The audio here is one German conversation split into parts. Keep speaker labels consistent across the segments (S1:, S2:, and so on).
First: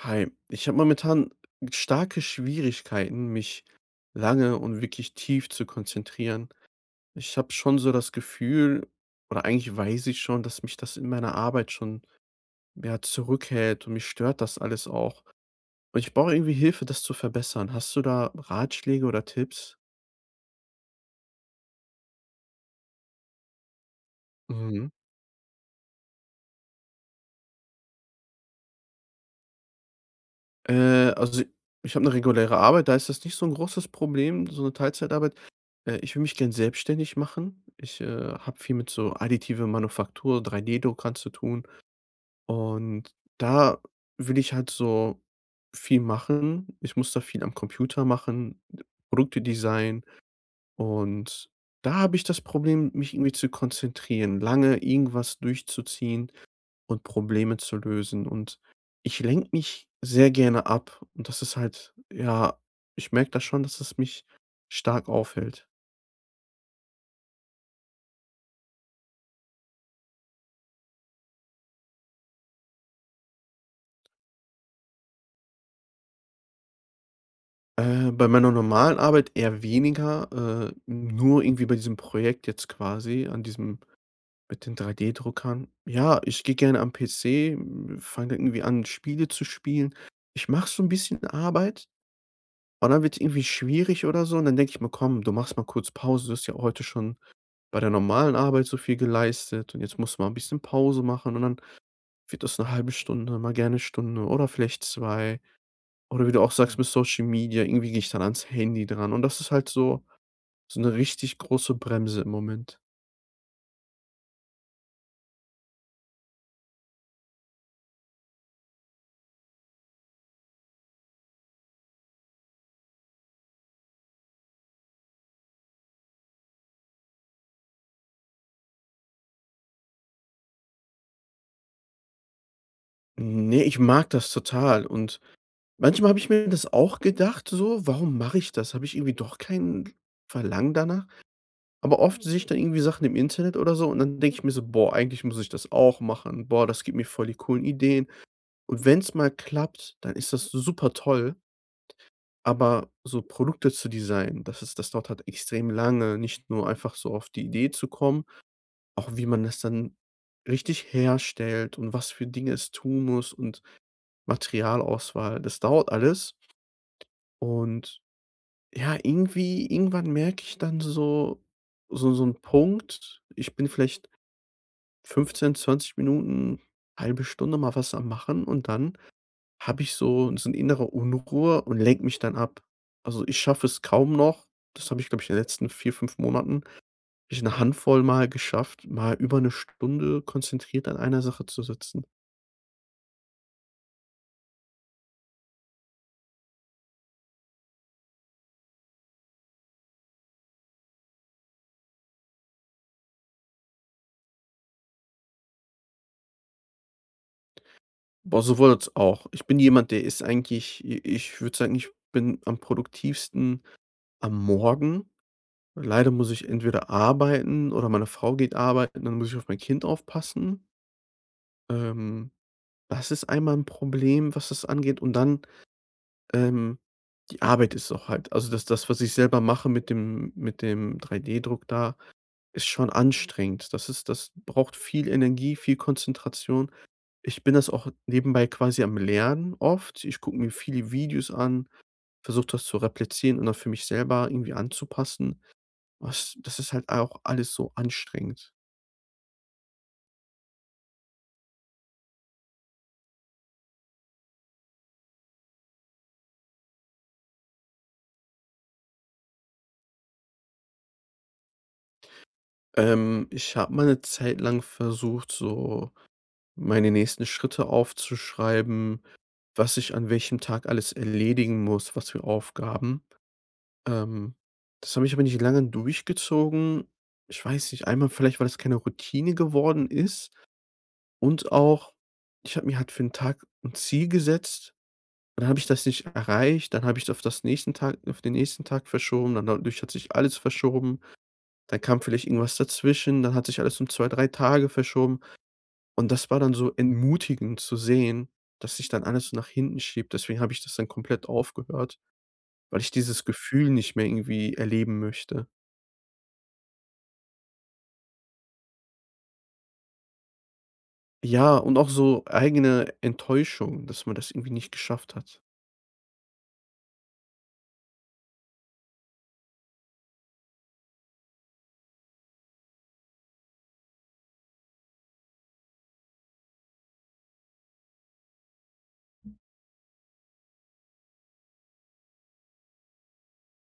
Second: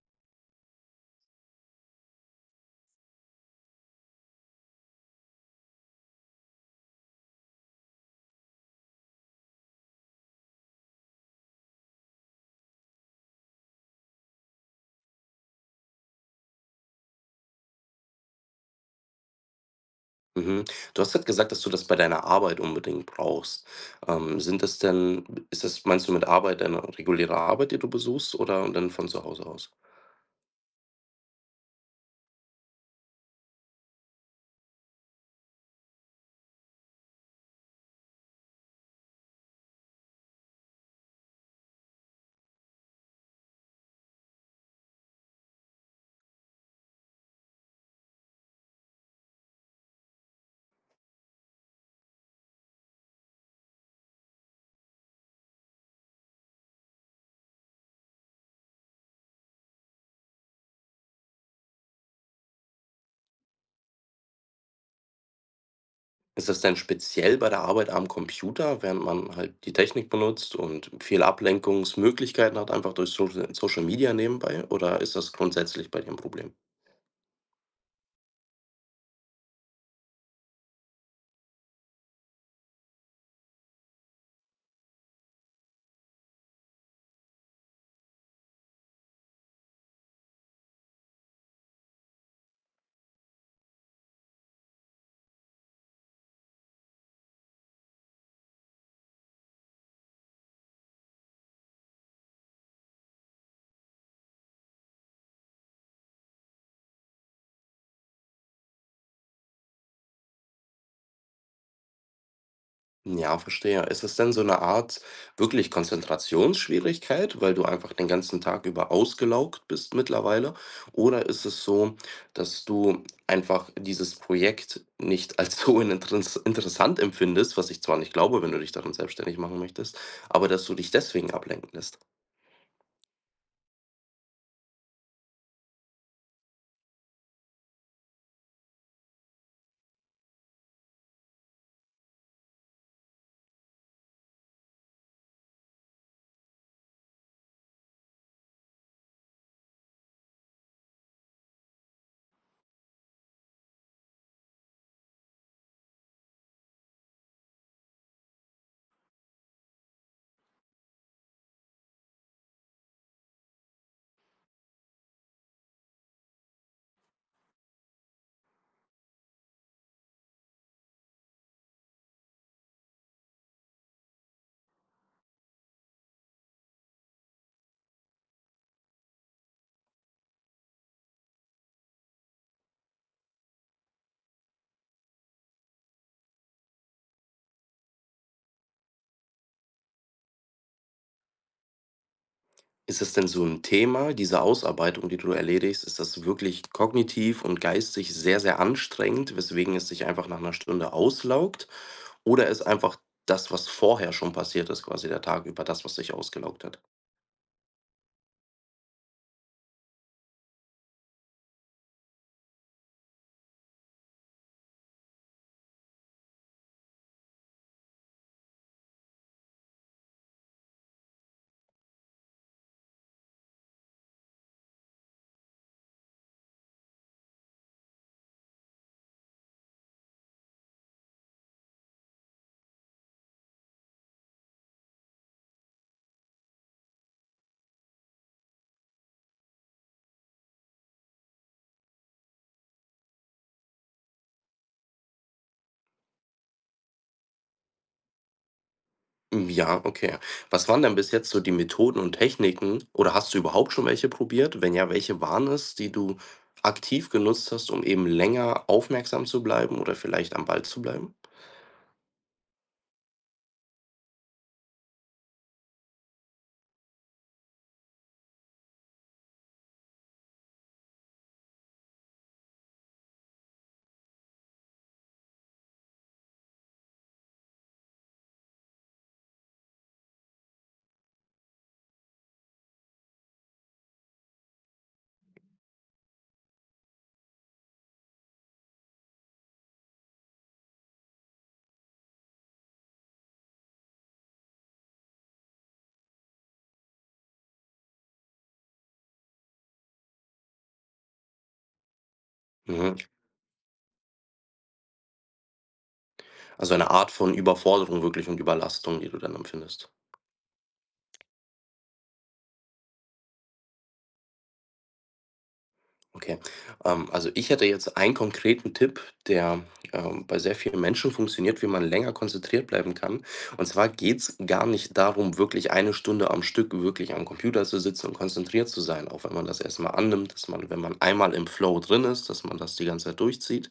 S1: Hi, ich habe momentan starke Schwierigkeiten, mich lange und wirklich tief zu konzentrieren. Ich habe schon so das Gefühl, oder eigentlich weiß ich schon, dass mich das in meiner Arbeit schon ja, zurückhält und mich stört das alles auch. Und ich brauche irgendwie Hilfe, das zu verbessern. Hast du da Ratschläge oder Tipps?
S2: Mhm. Du hast halt gesagt, dass du das bei deiner Arbeit unbedingt brauchst. Sind das
S1: Mhm.
S2: denn ist das Meinst du mit Arbeit deine reguläre Arbeit, die du besuchst oder dann von zu Hause aus?
S1: Also ich habe eine reguläre Arbeit, da ist das nicht so 'n großes Problem, so 'ne Teilzeitarbeit. Ich würde mich gern selbstständig machen. Ich habe viel mit so additive Manufaktur, drei d druckern zu tun und da will ich halt so viel machen. Ich muss da viel am Computer machen, Produkte designen, und da habe ich das Problem, mich irgendwie zu konzentrieren, lange irgendwas durchzuziehen und Probleme zu lösen. Und ich lenke mich sehr gerne ab. Und das ist halt, ja, ich merke das schon, dass es mich stark aufhält.
S2: Ist das denn speziell bei der Arbeit am Computer, während man halt die Technik benutzt und viele Ablenkungsmöglichkeiten hat, einfach durch Social Media nebenbei, oder ist das grundsätzlich bei dir ein Problem?
S1: Bei meiner normalen Arbeit eher weniger, nur irgendwie bei diesem Projekt jetzt quasi, an diesem, mit den 3D-Druckern. Ja, ich gehe gerne am PC, fange irgendwie an, Spiele zu spielen. Ich mache so ein bisschen Arbeit und dann wird's irgendwie schwierig oder so und dann denke ich mir: „Komm, du machst mal kurz Pause, du hast ja heute schon“ bei der normalen Arbeit so viel geleistet, und jetzt musst du mal 'n bisschen Pause machen, und dann wird das eine halbe Stunde, mal gerne Stunde oder vielleicht zwei. Oder wie du auch sagst, mhm, mit Social Media, irgendwie gehe ich dann ans Handy dran und das ist halt so so eine richtig große Bremse im Moment.
S2: Ja, verstehe. Ist es denn so eine Art wirklich Konzentrationsschwierigkeit, weil du einfach den ganzen Tag über ausgelaugt bist mittlerweile? Oder ist es so, dass du einfach dieses Projekt nicht als so ininteress interessant empfindest, was ich zwar nicht glaube, wenn du dich darin selbstständig machen möchtest, aber dass du dich deswegen ablenken lässt?
S1: Ne, ich mag das total und manchmal habe ich mir das auch gedacht so: „Warum mache ich das? Habe ich irgendwie doch kein Verlangen danach?“ Aber oft sehe ich dann irgendwie Sachen im Internet oder so und dann denke ich mir so: „Boah, eigentlich muss ich das auch machen. Boah, das gibt mir voll die coolen Ideen.“ Und wenn es mal klappt, dann ist das super toll, aber so Produkte zu designen, das ist, das dauert halt extrem lange, nicht nur einfach so auf die Idee zu kommen, auch wie man das dann richtig herstellt und was für Dinge es tun muss und Materialauswahl, das dauert alles. Und ja, irgendwie irgendwann merke ich dann so so einen Punkt, ich bin vielleicht 15, 20 Minuten, halbe Stunde mal was am Machen und dann habe ich so 'ne innere Unruhe und lenke mich dann ab. Also, ich schaffe es kaum noch, das habe ich, glaube ich, in den letzten 4 5 Monaten habe ich eine Handvoll Mal geschafft, mal über eine Stunde konzentriert an einer Sache zu sitzen.
S2: Ist es denn so ein Thema, diese Ausarbeitung, die du erledigst, ist das wirklich kognitiv und geistig sehr, sehr anstrengend, weswegen es dich einfach nach einer Stunde auslaugt? Oder ist einfach das, was vorher schon passiert ist, quasi der Tag über, das, was dich ausgelaugt hat?
S1: Boah, sowohl als auch. Ich bin jemand, der ist eigentlich, i ich würde sagen, ich bin am produktivsten am Morgen. Leider muss ich entweder arbeiten oder meine Frau geht arbeiten, dann muss ich auf mein Kind aufpassen. Ähm, Das ist einmal ein Problem, was das angeht, und dann, Ähm, die Arbeit ist auch halt, also das, was ich selber mache mit dem 3D-Druck da, ist schon anstrengend. Das ist, das braucht viel Energie, viel Konzentration. Ich bin das auch nebenbei quasi am Lernen oft. Ich gucke mir viele Videos an, versuche das zu replizieren und dann für mich selber irgendwie anzupassen. Was, das ist halt auch alles so anstrengend.
S2: Hm, ja, okay. Was waren denn bis jetzt so die Methoden und Techniken oder hast du überhaupt schon welche probiert? Wenn ja, welche waren es, die du aktiv genutzt hast, um eben länger aufmerksam zu bleiben oder vielleicht am Ball zu bleiben?
S1: Ich habe mal eine Zeit lang versucht, so meine nächsten Schritte aufzuschreiben, was ich an welchem Tag alles erledigen muss, was für Aufgaben. Ähm, das habe ich aber nicht lange durchgezogen. Ich weiß nicht, einmal vielleicht, weil das keine Routine geworden ist und auch, ich habe mir halt für den Tag ein Ziel gesetzt und dann habe ich das nicht erreicht. Dann habe ich es auf das nächsten Tag, auf den nächsten Tag verschoben, dann dadurch hat sich alles verschoben. Dann kam vielleicht irgendwas dazwischen, dann hat sich alles um 2 3 Tage verschoben. Und das war dann so entmutigend zu sehen, dass sich dann alles so nach hinten schiebt. Deswegen habe ich das dann komplett aufgehört, weil ich
S2: Mhm.
S1: dieses Gefühl nicht mehr irgendwie erleben möchte.
S2: Also eine Art von Überforderung wirklich und Überlastung, die du dann empfindest.
S1: Ja, und auch so eigene Enttäuschung, dass man das irgendwie nicht geschafft hat.
S2: Okay. Also ich hätte jetzt einen konkreten Tipp, der, bei sehr vielen Menschen funktioniert, wie man länger konzentriert bleiben kann. Und zwar geht's gar nicht darum, wirklich eine Stunde am Stück wirklich am Computer zu sitzen und konzentriert zu sein, auch wenn man das erst mal annimmt, dass man, wenn man einmal im Flow drin ist, dass man das die ganze Zeit durchzieht.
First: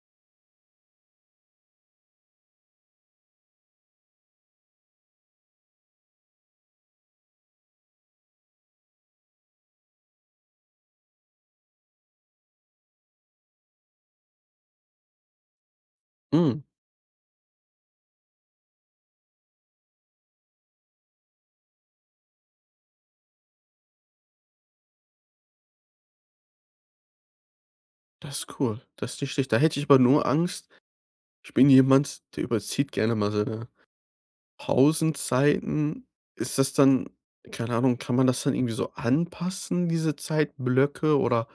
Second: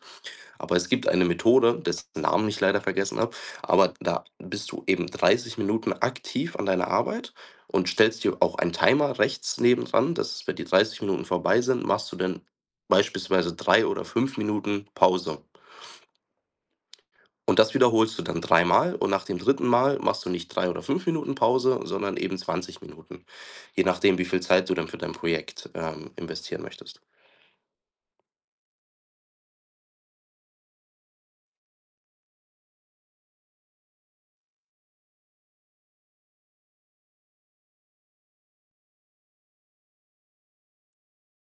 S2: Aber es gibt eine Methode, dessen Namen ich leider vergessen habe, aber da bist du eben 30 Minuten aktiv an deiner Arbeit und stellst dir auch einen Timer rechts nebendran, dass, wenn die 30 Minuten vorbei sind, machst du dann beispielsweise 3 oder 5 Minuten Pause.
S1: Hm,
S2: Und das wiederholst du dann dreimal und nach dem dritten Mal machst du nicht 3 oder 5 Minuten Pause, sondern eben 20 Minuten, je nachdem, wie viel Zeit du dann für dein Projekt, investieren möchtest.
S1: das ist cool. Das ist nicht schlecht. Da hätte ich aber nur Angst. Ich bin jemand, der überzieht gerne mal seine Pausenzeiten. Ist das dann, keine Ahnung, kann man das dann irgendwie so anpassen, diese Zeitblöcke oder?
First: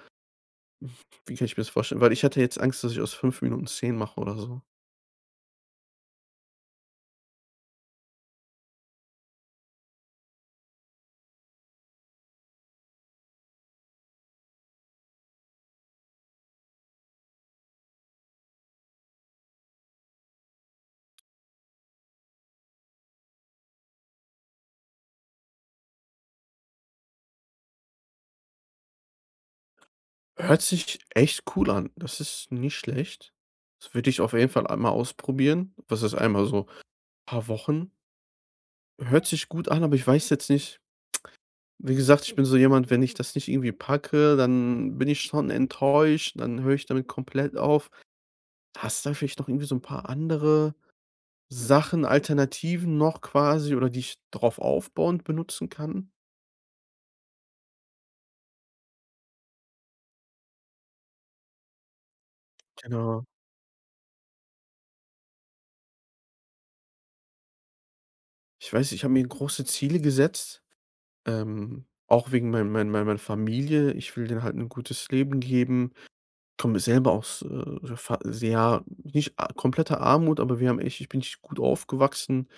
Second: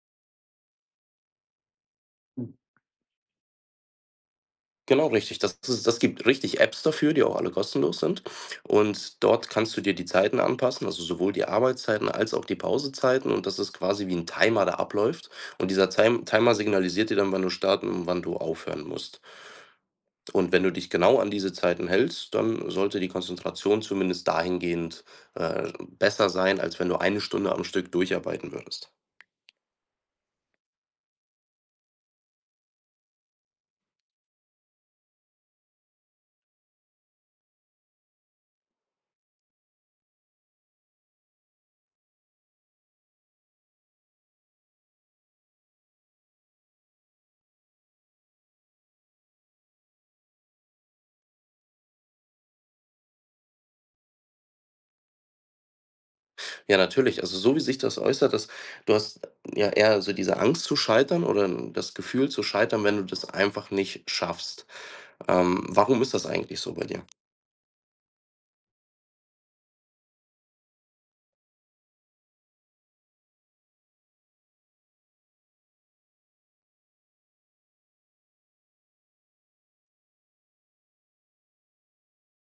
S1: Wie kann ich mir das vorstellen? Weil ich hatte jetzt Angst, dass ich aus 5 Minuten zehn mache oder so.
S2: Genau richtig. Das ist das gibt richtig Apps dafür, die auch alle kostenlos sind. Und dort kannst du dir die Zeiten anpassen, also sowohl die Arbeitszeiten als auch die Pausezeiten. Und das ist quasi wie ein Timer, der abläuft. Und dieser Timer signalisiert dir dann, wann du starten und wann du aufhören musst. Und wenn du dich genau an diese Zeiten hältst, dann sollte die Konzentration zumindest dahingehend, äh, besser sein, als wenn du eine Stunde am Stück durcharbeiten würdest.
S1: Hört sich echt cool an. Das ist nicht schlecht. Das würde ich auf jeden Fall einmal ausprobieren. Was, ist einmal so? Paar Wochen. Hört sich gut an, aber ich weiß jetzt nicht, wie gesagt, ich bin so jemand, wenn ich das nicht irgendwie packe, dann bin ich schon enttäuscht, dann höre ich damit komplett auf. Hast du da vielleicht noch irgendwie so ein paar andere Sachen, Alternativen noch quasi, oder die ich drauf aufbauend benutzen kann?
S2: Ja, natürlich. Also, so wie sich das äußert, dass du hast ja eher so diese Angst zu scheitern oder das Gefühl zu scheitern, wenn du
S1: Genau.
S2: das einfach nicht schaffst. Warum ist das eigentlich so bei dir?
S1: Ich weiß, ich habe mir große Ziele gesetzt. Auch wegen meiner Familie. Ich will denen halt ein gutes Leben geben. Komme selber aus, fa sehr, nicht a kompletter Armut, aber wir haben echt, ich bin nicht gut aufgewachsen,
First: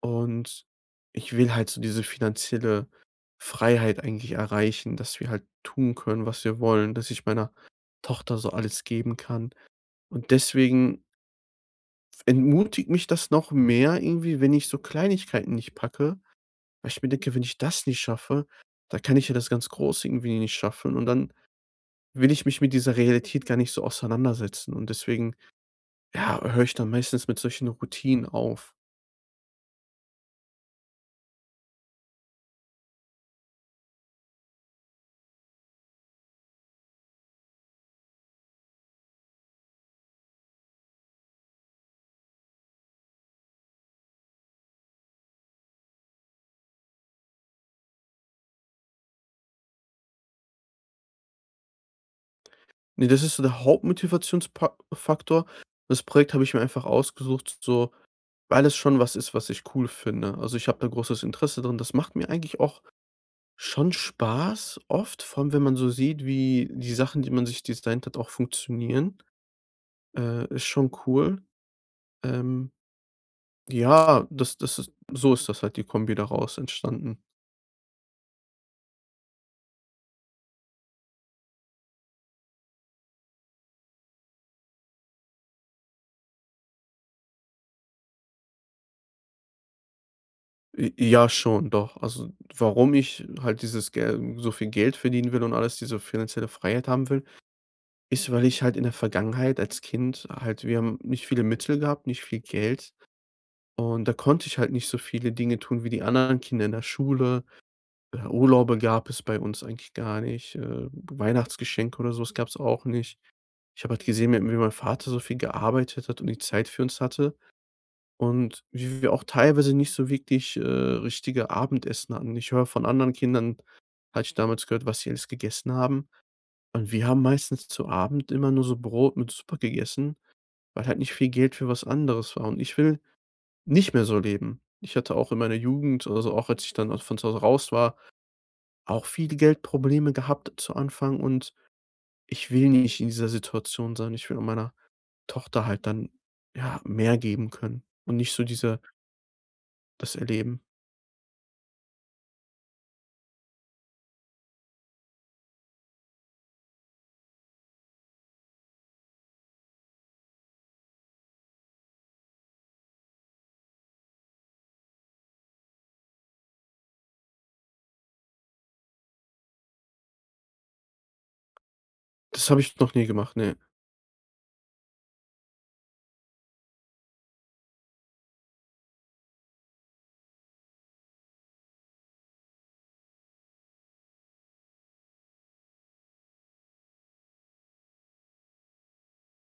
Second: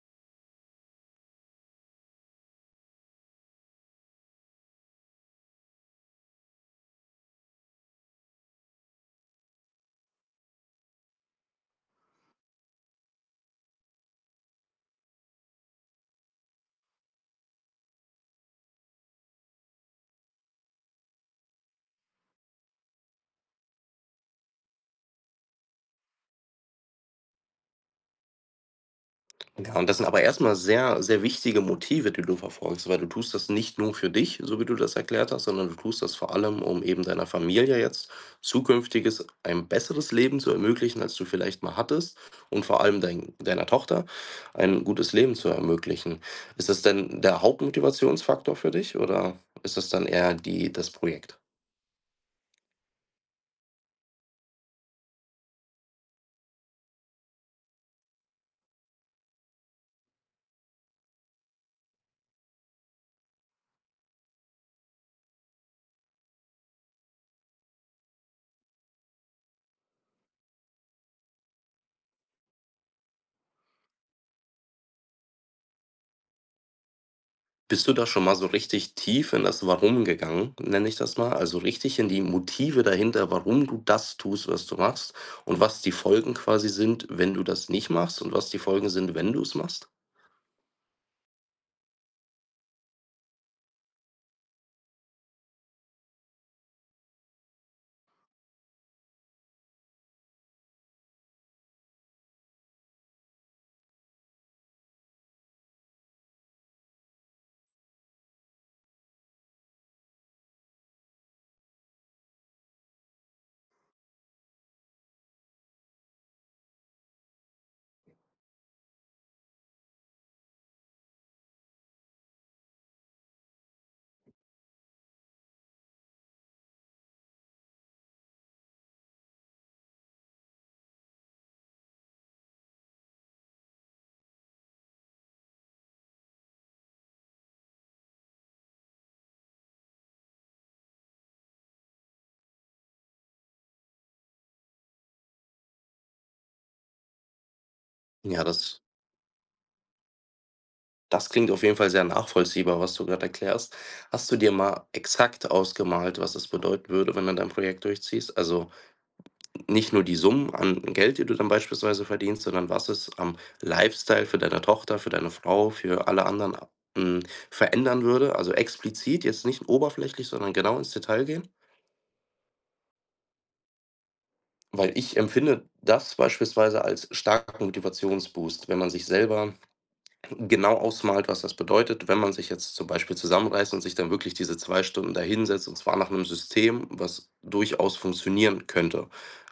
S1: und ich will halt so diese finanzielle Freiheit eigentlich erreichen, dass wir halt tun können, was wir wollen, dass ich meiner Tochter so alles geben kann. Und deswegen entmutigt mich das noch mehr irgendwie, wenn ich so Kleinigkeiten nicht packe. Weil ich mir denke, wenn ich das nicht schaffe, da kann ich ja das ganz Große irgendwie nicht schaffen und dann will ich mich mit dieser Realität gar nicht so auseinandersetzen und deswegen, ja, höre ich dann meistens mit solchen Routinen auf.
S2: Ja, und das sind aber erstmal sehr, sehr wichtige Motive, die du verfolgst, weil du tust das nicht nur für dich, so wie du das erklärt hast, sondern du tust das vor allem, um eben deiner Familie jetzt zukünftiges, ein besseres Leben zu ermöglichen, als du vielleicht mal hattest und vor allem deiner Tochter ein gutes Leben zu ermöglichen. Ist das denn der Hauptmotivationsfaktor für dich oder ist das dann eher das Projekt?
S1: Ne, das ist so der Hauptmotivationsfaktor. Das Projekt habe ich mir einfach ausgesucht, so, weil es schon was ist, was ich cool finde. Also, ich habe da großes Interesse drin. Das macht mir eigentlich auch schon Spaß oft, vor allem wenn man so sieht, wie die Sachen, die man sich designt hat, auch funktionieren. Ist schon cool. Ähm Ja, das ist so, ist das halt die Kombi daraus entstanden.
S2: Bist du da schon mal so richtig tief in das Warum gegangen, nenne ich das mal? Also richtig in die Motive dahinter, warum du das tust, was du machst und was die Folgen quasi sind, wenn du das nicht machst und was die Folgen sind, wenn du es machst?
S1: J ja, schon, doch. Also, warum ich halt dieses Gel so viel Geld verdienen will und alles, diese finanzielle Freiheit haben will, ist, weil ich halt in der Vergangenheit als Kind, halt wir haben nicht viele Mittel gehabt, nicht viel Geld, und da konnte ich halt nicht so viele Dinge tun wie die anderen Kinder in der Schule. Urlaube gab es bei uns eigentlich gar nicht, Weihnachtsgeschenke oder so gab es auch nicht. Ich habe halt gesehen, wie mein Vater so viel gearbeitet hat und die Zeit für uns hatte. Und wie wir auch teilweise nicht so wirklich, richtige Abendessen hatten. Ich höre von anderen Kindern, hatte ich damals gehört, was sie alles gegessen haben. Und wir haben meistens zu Abend immer nur so Brot mit Suppe gegessen, weil halt nicht viel Geld für was anderes war. Und ich will nicht mehr so leben. Ich hatte auch in meiner Jugend, also auch als ich dann von zu Hause raus war, auch viele Geldprobleme gehabt zu Anfang, und ich will nicht in dieser Situation sein. Ich will meiner Tochter halt dann, ja, mehr geben können und nicht so
S2: Ja,
S1: diese, das erleben.
S2: das klingt auf jeden Fall sehr nachvollziehbar, was du gerade erklärst. Hast du dir mal exakt ausgemalt, was es bedeuten würde, wenn du dein Projekt durchziehst? Also nicht nur die Summen an Geld, die du dann beispielsweise verdienst, sondern was es am Lifestyle für deine Tochter, für deine Frau, für alle anderen, hm, verändern würde. Also explizit, jetzt nicht oberflächlich, sondern genau ins Detail gehen.
S1: Das habe ich noch nie gemacht, ne.
S2: Weil ich empfinde das beispielsweise als starken Motivationsboost, wenn man sich selber genau ausmalt, was das bedeutet, wenn man sich jetzt zum Beispiel zusammenreißt und sich dann wirklich diese 2 Stunden dahinsetzt und zwar nach einem System, was durchaus funktionieren könnte,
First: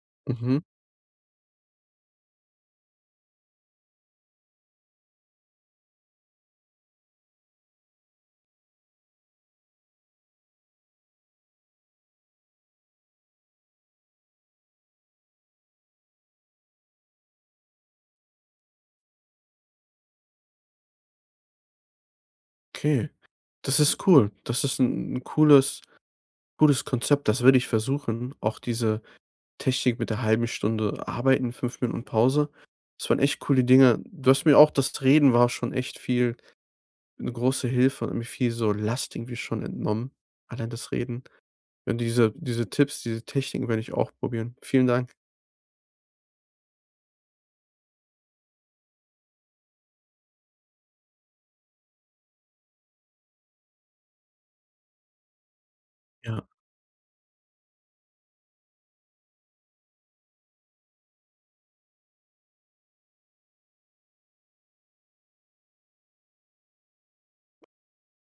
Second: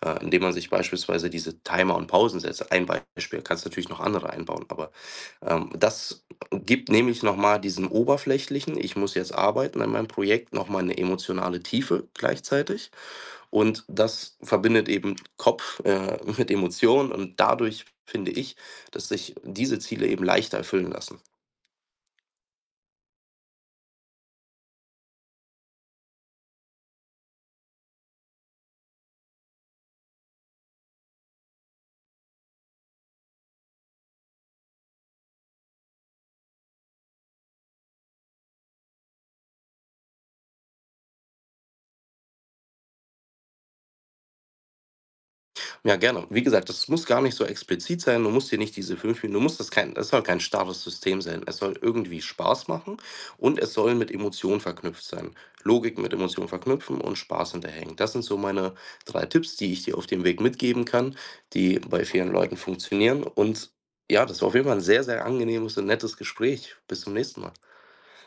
S2: indem man
S1: Mhm,
S2: sich beispielsweise diese Timer und Pausen setzt. Ein Beispiel, kannst natürlich noch andere einbauen, aber, das gibt nämlich noch mal diesem oberflächlichen „Ich muss jetzt arbeiten an meinem Projekt“ noch mal 'ne emotionale Tiefe gleichzeitig. Und das verbindet eben Kopf, mit Emotionen und dadurch finde ich, dass sich diese Ziele eben leichter erfüllen lassen.
S1: okay. Das ist cool. Das ist 'n cooles Konzept. Das würde ich versuchen. Auch diese Technik mit der halben Stunde arbeiten, 5 Minuten Pause. Das waren echt coole Dinge. Du hast mir auch, das Reden war schon echt viel, 'ne große Hilfe, und hat mir viel so Last irgendwie schon entnommen, allein das Reden. Und diese Tipps, diese Techniken werde ich auch probieren. Vielen Dank.
S2: Ja, gerne. Wie gesagt, das muss gar nicht so explizit sein. Du musst hier nicht diese fünf Minuten, du musst das soll kein starres System sein. Es soll irgendwie Spaß machen und es soll mit Emotionen verknüpft sein. Logik mit
S1: Ja.
S2: Emotionen verknüpfen und Spaß hinterhängen. Das sind so meine drei Tipps, die ich dir auf dem Weg mitgeben kann, die bei vielen Leuten funktionieren. Und ja, das war auf jeden Fall ein sehr, sehr angenehmes und nettes Gespräch. Bis zum nächsten Mal.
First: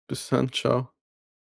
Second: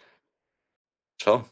S1: Bis dann. Tschau.
S2: Ciao.